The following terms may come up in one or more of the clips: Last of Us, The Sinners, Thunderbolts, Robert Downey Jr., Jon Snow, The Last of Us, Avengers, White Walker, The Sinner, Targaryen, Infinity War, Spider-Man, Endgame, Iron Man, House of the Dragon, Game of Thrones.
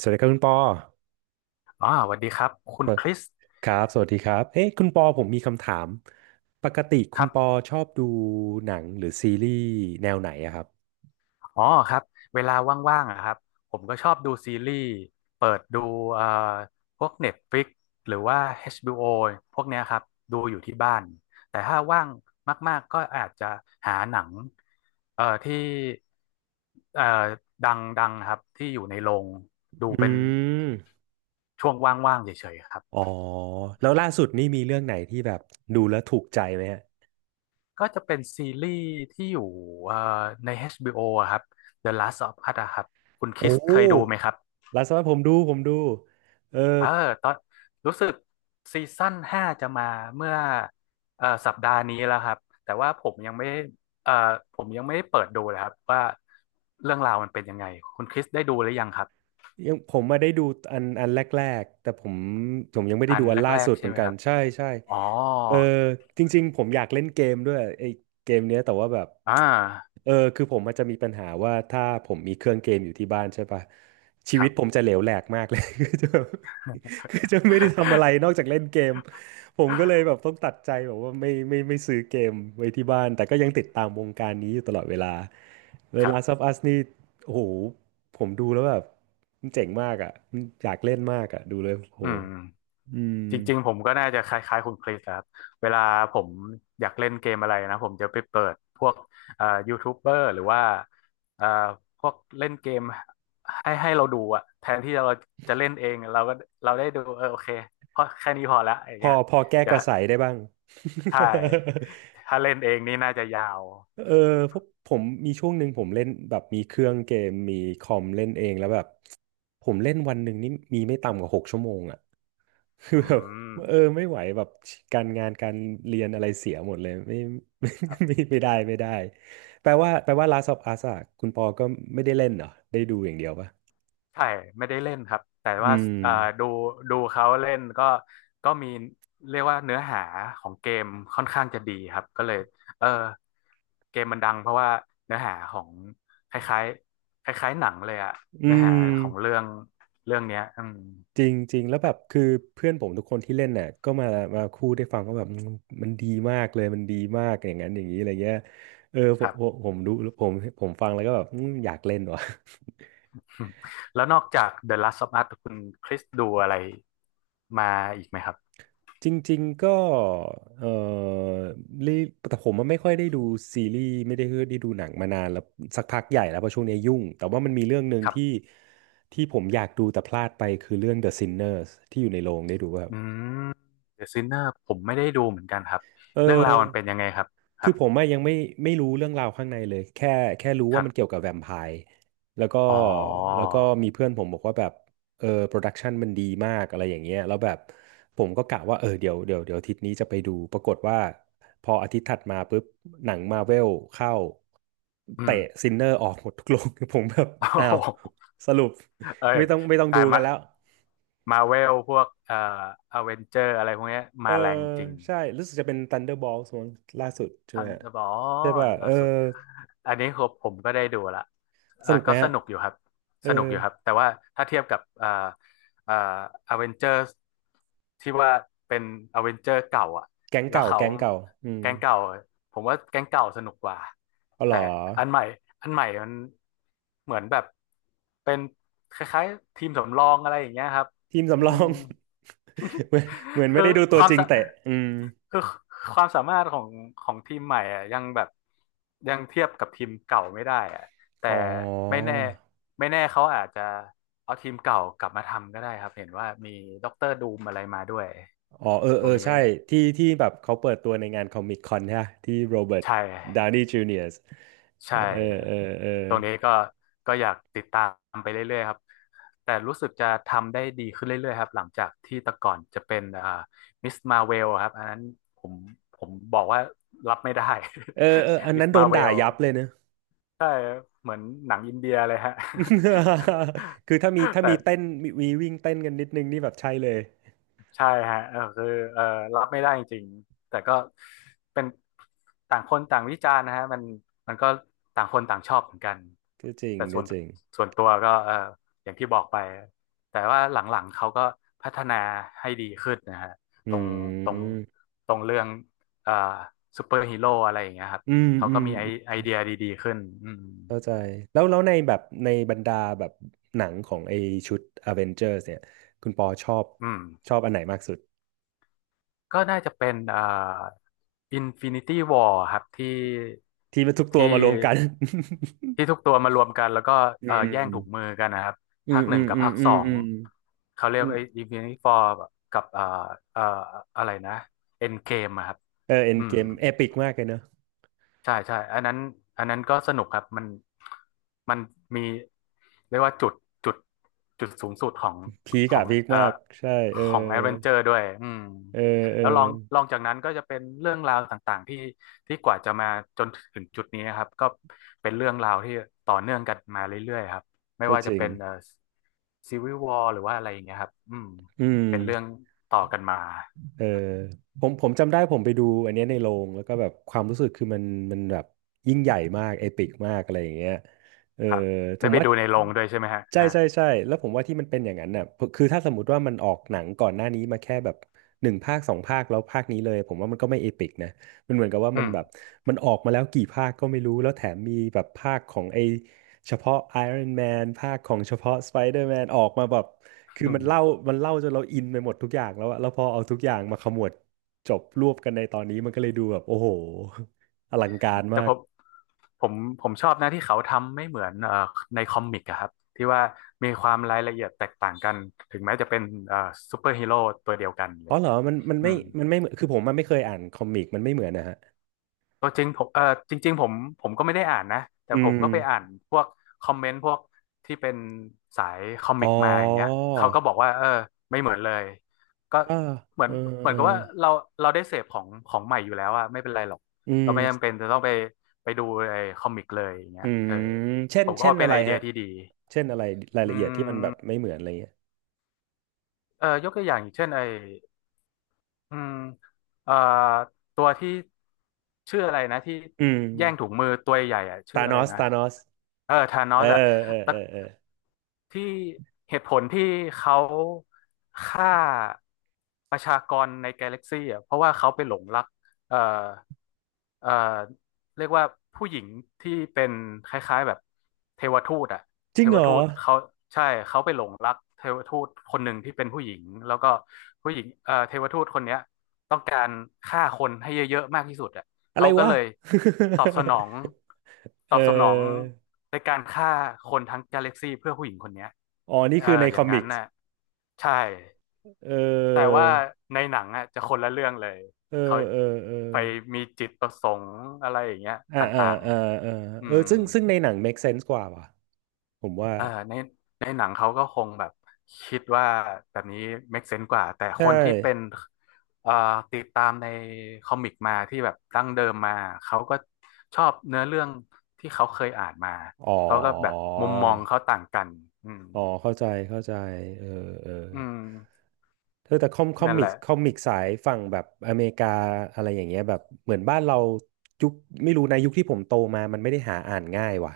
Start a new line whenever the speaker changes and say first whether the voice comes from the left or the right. right: สวัสดีครับคุณปอ
left: อ๋อสวัสดีครับ คุณ
right: เอ่อ
left: คริส
right: ครับสวัสดีครับเอ๊ะคุณปอผมมีคำถามปกติ
left: ค
right: คุณ
left: รั
right: ปอ
left: บ
right: ชอบดูหนังหรือซีรีส์แนวไหนอะครับ
left: อ๋อครับ เวลาว่างๆอะครับผมก็ชอบดูซีรีส์เปิดดูเอ่อพวก Netflix หรือว่า HBO พวกเนี้ยครับ ดูอยู่ที่บ้าน แต่ถ้าว่างมากๆ ก็อาจจะหาหนังที่เอ่อดังๆ ครับที่อยู่ในโรงดู
right: อื
left: เป็น
right: ม
left: ช่วงว่างๆเฉยๆครับ
right: อ๋อแล้วล่าสุดนี่มีเรื่องไหนที่แบบดูแล้วถูกใจไหมฮะ
left: ก็จะเป็นซีรีส์ที่อยู่เอ่อใน HBO อชบีโออะครับ The Last of Us อะครับ คุณค
right: โอ้
left: ริสเคยดูไหมครับ
right: ล่าสุดผมดูเออ
left: เออตอนรู้สึกซีซั่นห้าจะมาเมื่อสัปดาห์นี้แล้วครับแต่ว่าผมยังไม่ผมยังไม่ได้เปิดดูเลยครับว่าเรื่องราวมันเป็นยังไงคุณคริสได้ดูหรือยังครับ
right: ยังผมมาได้ดูอันแรกๆแต่ผมยังไม่ได้
left: อัน
right: ดูอันล่า
left: แรก
right: สุด
left: ๆ
right: เห
left: ใช่
right: มือน
left: ไหม
right: กั
left: ค
right: น
left: รับ
right: ใช่ใช่
left: อ๋อ
right: เออจริงๆผมอยากเล่นเกมด้วยไอ้เกมเนี้ยแต่ว่าแบบ
left: อ่า
right: เออคือผมมันจะมีปัญหาว่าถ้าผมมีเครื่องเกมอยู่ที่บ้านใช่ปะชี
left: ค
right: วิ
left: รั
right: ต
left: บ
right: ผมจะเหลวแหลกมากเลย คือจะคือจะไม่ได้ทำอะไรนอกจากเล่นเกม ผมก็เลยแบบ ต้องตัดใจแบบว่าไม่ซื้อเกมไว้ที่บ้านแต่ก็ยังติดตามวงการนี้อยู่ตลอดเวลาแล้ว
left: ครับ
right: Last of Us นี่โอ้โหผมดูแล้วแบบมันเจ๋งมากอ่ะมันอยากเล่นมากอ่ะดูเลยโอ้โห
left: อืม
right: อืม
left: จริงๆผมก็น่าจะคล้ายๆคุณคริสครับ เวลาผมอยากเล่นเกมอะไรนะผมจะไปเปิดพวกยูทูบเบอร์หรือว่าเอ่อพวกเล่นเกมให้เราดูอะแทนที่เราจะเล่นเองเราก็เราได้ดูเออโอเคเพราะแค่นี้พอละอย่า
right: พ
left: ง
right: อ
left: เงี้ย
right: พอแก้
left: เดี๋ย
right: ก
left: ว
right: ระ
left: ถ้า
right: ใสได้บ้าง
left: ถ้าเล่นเองนี่น่าจะยาว
right: เออเพราะผมมีช่วงหนึ่งผมเล่นแบบมีเครื่องเกมมีคอมเล่นเองแล้วแบบผมเล่นวันหนึ่งนี่มีไม่ต่ำกว่าหกชั่วโมงอ่ะ คือ
left: อื
right: แบบ
left: ม
right: เออไม่ไหวแบบการงานการเรียนอะไรเสียหมดเลยไม่ ไม่ไม่ได้แปลว่า Last of Us อะคุณปอก็ไม่ได้เล่นเหรอได้ดูอย่างเดียวปะ
left: ใช่ไม่ได้เล่นครับแต่ว่า
right: อืม
left: เอ่อดูดูเขาเล่นก็มีเรียกว่าเนื้อหาของเกมค่อนข้างจะดีครับก็เลยเออเกมมันดังเพราะว่าเนื้อหาของคล้ายๆคล้ายๆหนังเลยอะ
right: อื
left: เนื้อหา
right: ม
left: ของเรื่องเนี้ยอืม
right: จริงจริงแล้วแบบคือเพื่อนผมทุกคนที่เล่นน่ะก็มาพูดได้ฟังว่าแบบมันมันดีมากเลยมันดีมากอย่างนั้นอย่างนี้อะไรเงี้ยเออผ
left: ค
right: ม
left: รับ
right: ผมผมดูผมผมฟังแล้วก็แบบอืมอยากเล่นว่ะ
left: แล้วนอกจาก The Last of Us คุณคริสดูอะไรมาอีกไหมครับ
right: จริงๆก็เออรีแต่ผมมันไม่ค่อยได้ดูซีรีส์ไม่ได้ได้ดูหนังมานานแล้วสักพักใหญ่แล้วเพราะช่วงนี้ยุ่งแต่ว่ามันมีเรื่องหนึ่ง
left: ครั
right: ที่
left: บ
right: ที่ผมอยากดูแต่พลาดไปคือเรื่อง The Sinners ที่อยู่ในโรงได้ดูป่ะครับ
left: อืม The Sinner ผมไม่ได้ดูเหมือนกันครับ
right: เออ
left: เรื่องราวมันเป็นยังไงครับค
right: คือผมอะยังไม่รู้เรื่องราวข้างในเลยแค่รู้ว่า
left: รับ
right: มันเกี่ยวกับแวมไพร์แล้วก็
left: อ๋อ
right: แล้วก็มีเพื่อนผมบอกว่าแบบเออโปรดักชันมันดีมากอะไรอย่างเงี้ยแล้วแบบผมก็กะว่าเออเดี๋ยวอาทิตย์นี้จะไปดูปรากฏว่าพออาทิตย์ถัดมาปุ๊บหนังมาเวลเข้า
left: อื
right: เตะ
left: ม
right: ซินเนอร์ออกหมดทุกโรง ผมแบบ
left: โอ้
right: อ้า
left: โห
right: วสรุป
left: เออ
right: ไม่ต้อง
left: แต่
right: ดูกั
left: มา
right: นแล้ว
left: มาเวลพวกอเวนเจอร์อะไรพวกเนี้ย
right: เออ
left: มาแรงจริง
right: ใช่รู้สึกจะเป็น Thunderbolts มั้งล่าสุดใช่
left: ทั
right: ไหม
left: น
right: ฮะ
left: อ๋อ
right: ใช่ป่ะเอ
left: ล่า
right: อ
left: สุดอันนี้ครับผมก็ได้ดูละ
right: สนุกไหม
left: ก็ส
right: ฮะ
left: นุกอยู่ครับ
right: เออ
left: สนุกอยู่ครับแต่ว่าถ้าเทียบกับอ่าอเวนเจอร์ที่ว่าเป็นอเวนเจอร์เก่าอ่ะ
right: แก๊ง
left: แล้ว
right: เก่า
left: เขา
right: แก๊งเก่า อืม
left: แก๊งเก่าผมว่าแก๊งเก่าสนุกกว่า
right: เอาเหร
left: แต่
right: อ
left: อันใหม่อันใหม่มันเหมือนแบบเป็นคล้ายๆทีมสำรองอะไรอย่างเงี้ยครับ
right: ทีม
left: อื
right: สำรอ
left: ม
right: ง เหมือนเหมือน ไม่
left: คือ
right: ได้ดูตั
left: ค
right: ว
left: วาม
right: จริง
left: สะ
right: เตะอืม
left: คือความสามารถของทีมใหม่อ่ะยังแบบยังเทียบกับทีมเก่าไม่ได้อ่ะแต่
right: อ๋อ
left: ไม่แน่ไม่แน่เขาอาจจะเอาทีมเก่ากลับมาทำก็ได้ครับเห็นว่ามีด็อกเตอร์ดูมอะไรมาด้วย
right: อ๋อเออ
left: ตร
right: เออ
left: งนี้
right: ใช่ที่แบบเขาเปิดตัวในงานคอมิกคอนใช่ปะที่โรเบิร์ต
left: ใช่
right: ดาวนีย์จูเนียร์เอ
left: ใช่
right: อ
left: ครั
right: เอ
left: บ
right: อเออ
left: ตรงนี้ก็อยากติดตามไปเรื่อยๆครับ แต่รู้สึกจะทำได้ดีขึ้นเรื่อยๆครับหลังจากที่แต่ก่อนจะเป็นมิสมาเวลครับอันนั้นผมผมบอกว่ารับไม่ได้
right: เออเอออัน
left: มิ
right: นั้
left: ส
right: นโด
left: มา
right: น
left: เว
right: ด่า
left: ล
right: ยับเลยเนอะ
left: ใช่เหมือนหนังอินเดียเลยฮะ
right: คือถ้ามี ถ้า
left: แต่
right: มีเต้นมีวิ่งเต้นกันนิดนึงนี่แบบใช่เลย
left: ใช่ฮะเออคือเออรับไม่ได้จริงๆแต่ก็เป็นต่างคนต่างวิจารณ์นะฮะมันก็ต่างคนต่างชอบเหมือนกัน
right: ก็จริง
left: แต่
right: ก็จริง
left: ส่วนตัวก็เอออย่างที่บอกไปแต่ว่าหลังๆเขาก็พัฒนาให้ดีขึ้นนะฮะ
right: อื
left: ตรงตรง
right: ม
left: ตรงเรื่องเอ่อซูเปอร์ฮีโร่อะไรอย่างเงี้ยครับ
right: อืม
left: เขา
right: อื
left: ก็
right: ม
left: มีไอเดียดีๆขึ้นอืม
right: เข้าใจแล้วแล้วในแบบในบรรดาแบบหนังของไอชุด Avengers เนี่ยคุณปอชอบ
left: อืม
right: ชอบอันไหนมากสุด
left: ก็น่าจะเป็นInfinity War ครับที่
right: ที่มันทุกตั
left: ที่
right: วมารวมกัน
left: ที่ทุกตัวมารวมกันแล้วก็
right: อื
left: แย่
right: ม
left: งถุงมือกันนะครับ
right: อื
left: ภา
right: ม
left: คห
right: อื
left: นึ่ง
right: ม
left: กับ
right: อืม
left: ภาค
right: อื
left: ส
right: ม
left: อง
right: อืม
left: เขาเรีย
right: อื
left: ก
right: ม
left: ไอ้ Infinity War กับเอ่ออะไรนะ Endgame อะครับ
right: เออเอ็น
left: อื
right: เก
left: ม
right: มเอปิกมากเลยเนอะ
left: ใช่ใช่อันนั้นก็สนุกครับมันมีเรียกว่าจุดจุดสูงสุดของ
right: พีก
left: ขอ
right: อะ
left: ง
right: พีกมากใช่เออ
left: ของแอดเวนเจอร์ด้วยอืม
right: เออเออ
left: แล้วลองจากนั้นก็จะเป็นเรื่องราวต่างๆที่ที่กว่าจะมาจนถึงจุดนี้นะครับก็เป็นเรื่องราวที่ต่อเนื่องกันมาเรื่อยๆครับไม่
right: ก็
left: ว่า
right: จ
left: จะ
right: ริง
left: เป็นซีวิววอหรือว่าอะไรอย่างเงี้ยครับอืม
right: อืม
left: เป็นเรื่องต่อกันมา
right: เออผมจำได้ผมไปดูอันเนี้ยในโรงแล้วก็แบบความรู้สึกคือมันมันแบบยิ่งใหญ่มากเอปิกมากอะไรอย่างเงี้ยเออ
left: ครับได้ไปดูในโรงด้วยใช่ไหมฮะ
right: ใช่
left: ฮะ
right: ใช่ใช่แล้วผมว่าที่มันเป็นอย่างนั้นน่ะคือถ้าสมมติว่ามันออกหนังก่อนหน้านี้มาแค่แบบหนึ่งภาคสองภาคแล้วภาคนี้เลยผมว่ามันก็ไม่เอปิกนะมันเหมือนกับว่า
left: อื
right: มัน
left: ม
right: แบบมันออกมาแล้วกี่ภาคก็ไม่รู้แล้วแถมมีแบบภาคของไอเฉพาะ Iron Man ภาคของเฉพาะ Spider-Man ออกมาแบบคือมันเล่า มันเล่าจนเราอินไปหมดทุกอย่างแล้วอะแล้วพอเอาทุกอย่างมาขมวดจบรวบกันในตอนนี้มันก็เลยดูแบบโอ้โหอลังการ
left: แต่
right: มาก
left: ผม ผมผมชอบนะที่เขาทำไม่เหมือนในคอมิกอะครับที่ว่ามีความรายละเอียดแตกต่างกันถึงแม้จะเป็นเอ่อซูเปอร์ฮีโร่ตัวเดียวกันเล
right: อ๋อ
left: ย
right: เหรอมันมัน
left: อื
right: ไม่
left: ม
right: มันไม่เหมือนคือผมมันไม่เคยอ่านคอมิกมันไม่เหมือนนะฮะ
left: ตัวจริงผมเออจริงๆผมก็ไม่ได้อ่านนะแต่
right: อื
left: ผม
right: ม
left: ก็ไปอ่านพวกคอมเมนต์พวกที่เป็นสายคอมิ
right: อ๋
left: ก
right: อ
left: มาอย่างเงี้ยเขาก็บอกว่าเออไม่เหมือนเลยก็
right: อ่า
left: เหมือ
right: เอ
left: น
right: อเออ
left: กับว่าเราเราได้เสพของของใหม่อยู่แล้วอะไม่เป็นไรหรอก
right: อื
left: เรา
right: ม
left: ไม่จำเป็นจะต้องไปไปดูไอ้คอมิกเลยอย่างเงี้
right: อื
left: ย
right: ม
left: เออ
right: เช่น
left: ผมก็
right: เช่น
left: ว่าเป็
right: อะ
left: น
right: ไร
left: ไอเดีย
right: ฮะ
left: ที่ดี
right: เช่นอะไรราย
left: อื
right: ละเอียดที่มันแบบ
left: ม
right: ไม่เหมือนอะไรเงี้ย
left: เออยกตัวอย่างอย่างเช่นไอ้ อืมเอ่อตัวที่ชื่ออะไรนะที่
right: อืม
left: แย่งถุงมือตัวใหญ่อะชื่อ
right: ตาน
left: อะไร
right: อส
left: นะ
right: ตานอส
left: เออธานอ
right: เออ
left: สอะ
right: เออ
left: แต่
right: เออเออ
left: ที่เหตุผลที่เขาฆ่าประชากรในกาแล็กซี่อะเพราะว่าเขาไปหลงรักเอ่อเอ่อ เรียกว่าผู้หญิงที่เป็นคล้ายๆแบบเทวทูตอะ
right: จ
left: เท
right: ริง
left: ว
right: เหรอ
left: ทูตเขาใช่เขาไปหลงรักเทวทูตคนหนึ่งที่เป็นผู้หญิงแล้วก็ผู้หญิงเทวทูตคนเนี้ยต้องการฆ่าคนให้เยอะๆมากที่สุดอะ
right: อะไร
left: เขาก็
right: วะ
left: เลยตอบสนอง ต
right: เอ
left: อบสนอง
right: อ
left: ในการฆ่าคนทั้งกาแล็กซี่เพื่อผู้หญิงคนเนี้ย
right: อ๋อ นี่
left: เอ
right: คือใน
left: ออ
right: ค
left: ย่า
right: อ
left: ง
right: มิ
left: นั้น
right: กส์
left: น่ะใช่
right: เอ
left: แต่
right: อ
left: ว่าในหนังอ่ะจะคนละเรื่องเลย
right: เอ
left: เขา
right: อเออ เออ
left: ไปมีจิตประสงค์อะไรอย่างเงี้ย
right: อ่า
left: ต
right: อ่า
left: ่าง
right: อ่าอ่า
left: ๆอื
right: เออ
left: ม
right: ซึ่งในหนัง make sense กว่าว่ะผมว่า
left: เออในในหนังเขาก็คงแบบคิดว่าแบบนี้ make sense กว่าแต่ค
right: ใช่
left: นที่เป็นเอ่อติดตามในคอมิกมาที่แบบดั้งเดิมมาเขาก็ชอบเนื้อเรื่องที่เขาเคยอ่านมา
right: อ๋อ
left: เขาก็แบบมุมมองเขาต่างกันอืม
right: อ๋อเข้าใจเข้าใจเออเออ
left: อืม
right: เธอแต่คอมคอ
left: นั่น
right: มิ
left: แห
right: ก
left: ละ
right: คอมิกสายฝั่งแบบอเมริกาอะไรอย่างเงี้ยแบบเหมือนบ้านเรายุคไม่รู้ในะยุคที่ผมโตมามันไม่ได้หาอ่านง่ายว่ะ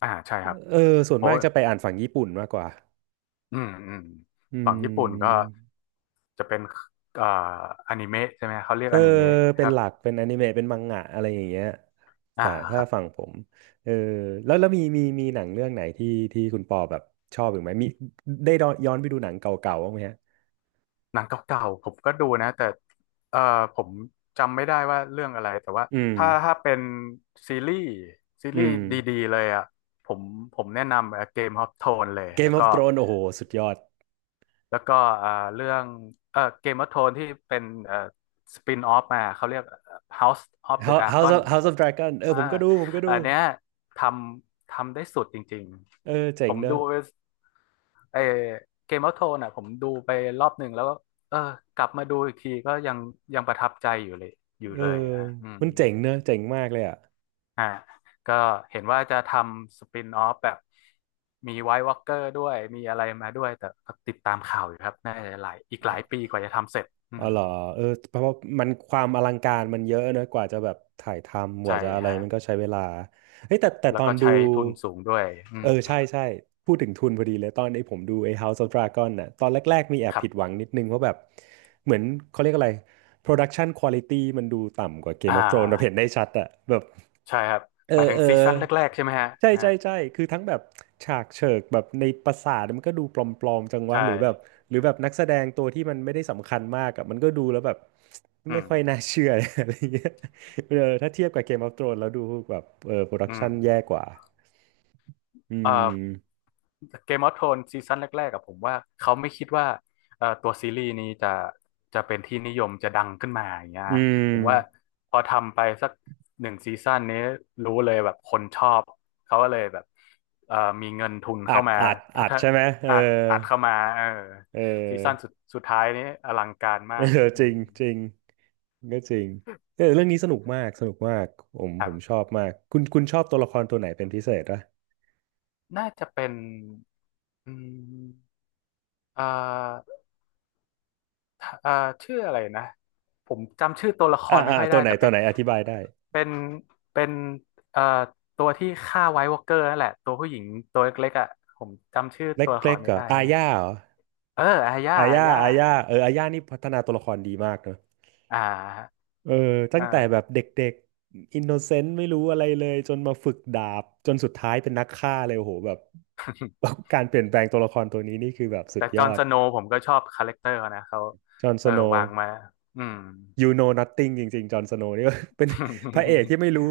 left: อ่าใช่ครับ
right: เออส่วน
left: โอ้
right: มาก
left: ย
right: จะไปอ่านฝั่งญี่ปุ่นมากกว่า
left: อืมอืม
right: อื
left: ฝั่งญี่ปุ่นก็
right: ม
left: จะเป็นเอ่ออนิเมะใช่ไหมเขาเรีย
right: เอ
left: ก
right: อ
left: อนิเมะค
right: เป็น
left: รับ
right: หลักเป็นอนิเมะเป็นมังงะอะไรอย่างเงี้ย
left: อ่า
right: สาย
left: ค
right: ถ้า
left: รับ
right: ฝั่งผมเออแล้วมีหนังเรื่องไหนที่คุณปอแบบชอบอีกไหมมีได้ย้อนไปดูหนังเก่าๆบ้างไหมฮะ
left: หนังเก่าๆผมก็ดูนะแต่เอ่อผมจำไม่ได้ว่าเรื่องอะไรแต่ว่า
right: อืม
left: ถ้าเป็นซีรีส์ซี
right: อื
left: รีส์
right: ม
left: ดีๆเลยอ่ะผมผมแนะนำเกมฮอ t โทนเลยแล้ว
right: Game
left: ก็
right: of Thrones โอ้โหสุดยอด
left: แล้วก็เอ่อเรื่องเกมฮอ t โทนที่เป็นสปินออฟมาเขาเรียก House of
right: h
left: the
right: o u s House
left: Dragon
right: of House of Dragon เออ
left: อ่า
right: ผมก็ดู
left: อันเนี้ยทำทำได้สุดจริง
right: เออ
left: ๆ
right: เจ๋
left: ผ
right: ง
left: ม
right: เน
left: ดู
right: อะ
left: ไอเกมออฟโทนอ่ะผมดูไปรอบหนึ่งแล้วก็เออกลับมาดูอีกทีก็ยังประทับใจอยู่เลยอยู่
right: เออ
left: เลยอะฮะอืม
right: มันเจ๋งเนอะเจ๋งมากเลยอ่ะ
left: อ่าก็เห็นว่าจะทำสปินออฟแบบมีไว i t e วอ a l k เกอร์ด้วยมีอะไรมาด้วยแต่ก็ติดตามข่าวอยู่ครับน่าจะหลายอีกหลายปีกว่าจะทำเสร็จอื
right: อ๋อ
left: ม
right: เหรอเออเพราะว่ามันความอลังการมันเยอะนะกว่าจะแบบถ่ายทำก
left: ใช่
right: ว่าจะอะไร
left: ฮะ
right: มันก็ใช้เวลาเฮ้ยแต่ต
left: แล้ว
right: อ
left: ก็
right: นดู
left: ใช้ทุนสูงด้วยอื
right: เอ
left: ม
right: อใช่ใช่พูดถึงทุนพอดีเลยตอนไอ้ผมดูไอ้ House of Dragon น่ะตอนแรกๆมีแอ
left: ค
right: บ
left: รั
right: ผิดหวั
left: บ
right: งนิดนึงเพราะแบบเหมือนเขาเรียกอะไร Production Quality มันดูต่ำกว่า
left: อ่
right: Game of Thrones เราเห็น
left: า
right: ได้ชัดอะแบบ
left: ใช่ครับ
right: เออ
left: หมายถึง
right: เออ
left: ซีซั่นแรกๆใช่ไหมฮะ
right: ใช่
left: ฮะ
right: ใช่ใช่คือทั้งแบบฉากเฉิกแบบในปราสาทมันก็ดูปลอมๆจังวะ
left: ใช่
right: หรือแบบนักแสดงตัวที่มันไม่ได้สำคัญมากอะมันก็ดูแล้วแบบ
left: อื
right: ไม่
left: ม
right: ค่อยน่าเชื่อ อะไรเงี้ยเออถ้าเทียบกับ Game of Thrones แล้วดูแบบเออโปรดั
left: อื
right: กชันแย่
left: ม
right: กว่าอื
left: เอ่อ
right: ม
left: เกมออฟโทนซีซั่นแรกๆกับผมว่าเขาไม่คิดว่าตัวซีรีส์นี้จะจะเป็นที่นิยมจะดังขึ้นมาอย่างเงี้ย
right: อื
left: ฮะผมว่า
right: ม
left: พอทำไปสักหนึ่งซีซั่นนี้รู้เลยแบบคนชอบเขาก็เลยแบบมีเงินทุน
right: อั
left: เข้า
right: ด
left: มา
right: อัด
left: พั
right: อัด
left: ฒ
right: ใช่ไหมเออ
left: อัดอัดเข้ามาเออ
right: เ
left: ซีซั่น
right: ออ
left: สุดท้ายนี้อลังการ มา
right: เออ
left: กอื
right: จริ
left: ม
right: งจริงก็จริงเออเรื่องนี้สนุกมากสนุกมากผม
left: ค
right: ผ
left: รับ
right: มชอบมากคุณชอบตัวละครตัวไหนเป็นพิเศษปะ
left: น่าจะเป็นอืมเอ่อ อ่าชื่ออะไรนะผมจำชื่อตัวละค
right: อ่า
left: รไม่
right: อ่า
left: ค่อย
right: ตั
left: ได้
right: วไหน
left: แต่
right: ตั
left: เป็
right: ว
left: น
right: ไหนอธิบายได้
left: เป็นเป็นเอ่อตัวที่ฆ่าไวท์วอล์กเกอร์นั่นแหละตัวผู้หญิงตัวเล็กๆอ่ะผมจำชื่อ
right: เล็
left: ตั
right: ก
left: วละค
right: เล็ก
left: ร
right: เห
left: ไม่
right: รอ
left: ได้
right: อา
left: แฮะ
right: ญาเหรอ
left: เอออาย่า
right: อา
left: อา
right: ญา
left: ย่า
right: อาญาเอออาญานี่พัฒนาตัวละครดีมากเนอะ
left: อ่า
right: เออตั้งแต่แบ
left: เออ
right: บเด็กๆอินโนเซนต์ไม่รู้อะไรเลยจนมาฝึกดาบจนสุดท้ายเป็นนักฆ่าเลยโอ้โหแบบ การเปลี่ยนแปลงตัวละครตัวนี้นี่คือแบบสุ
left: แต่
right: ด
left: จ
right: ย
left: อห์
right: อ
left: น
right: ด
left: สโนว์ผมก็ชอบคาแรคเตอร์เขานะเขา
right: จอห์นส
left: เออ
right: โนว์
left: วางมาอืม
right: you know nothing จริงๆจอห์นสโนว์นี่ เป็น พระเอกที่ไม่ รู้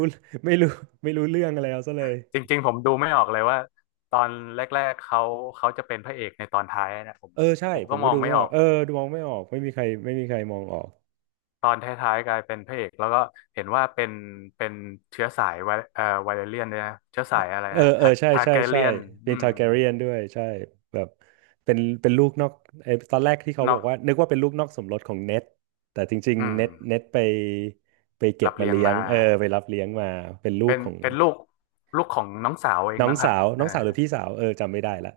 right: ไม่รู้ไม่รู้เรื่องอะไรเอาซะเลย
left: จริงๆผมดูไม่ออกเลยว่าตอนแรกๆเขาจะเป็นพระเอกในตอนท้ายนะผม
right: เออใช่
left: ผม
right: ผ
left: ก็
right: ม
left: ม
right: ก็
left: อง
right: ดู
left: ไม่
right: ไม่
left: อ
right: ออ
left: อ
right: ก
left: ก
right: เออดูมองไม่ออกไม่มีใครมองออก
left: ตอนท้ายๆกลายเป็นพระเอกแล้วก็เห็นว่าเป็นเป็นเชื้อสายไวไวเลเรียนด้วยนะเชื้อสายอะไร
right: เออ
left: นะ
right: เออ
left: ทา
right: ใช่
left: ทาร์
right: ใช่
left: แก
right: ใช่
left: เรียน
right: เป็
left: อื
right: น
left: ม
right: ทาร์แกเรียนด้วยใช่แบบเป็นลูกนอกไอ้ตอนแรกที่เขา
left: นอ
right: บอก
left: ก
right: ว่านึกว่าเป็นลูกนอกสมรสของเน็ตแต่จริง
left: อื
right: ๆ
left: ม
right: เน็ตไปเก็
left: รั
right: บ
left: บ
right: มา
left: เลี้ยง
right: เลี้ยง
left: มา
right: เออไปรับเลี้ยงมาเป็นลู
left: เป็
right: ก
left: น
right: ของ
left: ลูกของน้องสาวเอง
right: น้อง
left: มั้งค
right: สา
left: รับ
right: ว
left: เอ
right: น้
left: อ
right: องสาวหรือพี่สาวเออจำไม่ได้ละ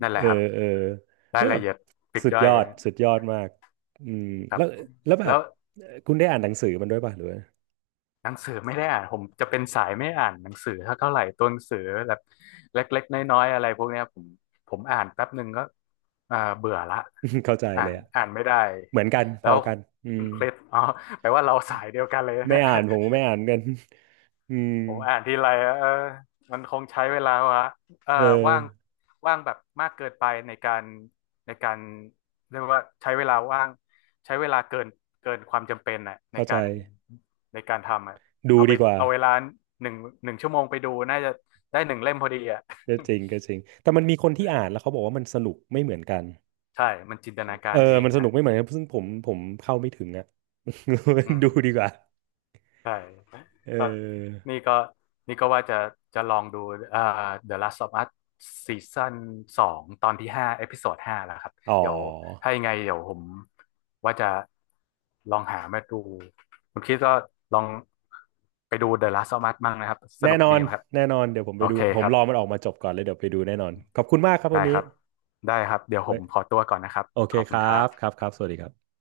left: นั่น
right: เอ
left: แหละ
right: อ
left: ครับ
right: เออ
left: รา
right: แล้
left: ย
right: วแบ
left: ละ
right: บ
left: เอียดปลีก
right: สุด
left: ย่อ
right: ย
left: ย
right: อดสุดยอดมากอืม
left: ครั
right: แล้
left: บ
right: วแล้วแบ
left: แล้
right: บ
left: ว
right: คุณได้อ่านหนังสือมันด้วยป่ะหรือว่า
left: หนังสือไม่ได้อ่านผมจะเป็นสายไม่อ่านหนังสือเท่าไหร่ตัวหนังสือแบบเล็กๆน้อยๆอะไรพวกเนี้ยผมอ่านแป๊บหนึ่งก็อ่าเบื่อละ
right: เข้าใจ
left: อ่า
right: เล
left: น
right: ยอะ
left: อ่านไม่ได้
right: เหมือนกันพ
left: แล้
right: อ
left: ว
right: กันอื
left: คุ
right: ม
left: ณเคล็ดอ๋อแปลว่าเราสายเดียวกันเลยนะ
right: ไม่
left: เนี่ย
right: อ่านผมก็ไม่อ่านกัน อืม
left: ผมอ่านทีไรอะเออมันคงใช้เวลาวะเออ
right: เอ
left: ว่าง
right: อ
left: ว่างแบบมากเกินไปในการเรียกว่าใช้เวลาว่างใช้เวลาเกินเกินความจำเป็นอะใน
right: เข้าใจ
left: การทำอะ
right: ดู
left: เอาไป
right: ดีกว่า
left: เอาเวลาหนึ่งหนึ่งชั่วโมงไปดูน่าจะได้หนึ่งเล่มพอดีอ่ะ
right: ก็จริงก็จริงแต่มันมีคนที่อ่านแล้วเขาบอกว่ามันสนุกไม่เหมือนกัน
left: ใช่มันจินตนากา
right: เออ
left: รเอง
right: มันสนุ
left: ฮะ
right: กไม่เหมือนกันซึ่งผมเข้าไม่ถึงอะ
left: อืม
right: ดูดีกว่า
left: ใช่
right: เอ
left: ก็
right: อ
left: นี่ก็นี่ก็ว่าจะจะลองดูเอ่อ The Last of Us ซีซั่น 2ตอนที่ 5เอพิโซด 5แล้วครับ
right: อ๋
left: เดี๋ยว
right: อ
left: ถ้ายังไงเดี๋ยวผมว่าจะลองหามาดูคุณคิดก็ลองไปดู The Last of Us มั่งนะครับส
right: แน่
left: นุก
right: นอ
left: ดี
right: น
left: นะครับ
right: แน่นอนเดี๋ยวผมไป
left: โอ
right: ดู
left: เค
right: ผ
left: ค
right: ม
left: รับ
right: รอมันออกมาจบก่อนเลยเดี๋ยวไปดูแน่นอน ขอบคุณมากครับวั
left: ได้
right: นนี้
left: ครับได้ครับเดี๋ยวผ
right: ไว้
left: มขอตัวก่อนนะครับ
right: โอเค
left: ขอบ
right: ค
left: คุณ
right: รั
left: ครั
right: บครั
left: บ
right: บครับสวัสดีครับ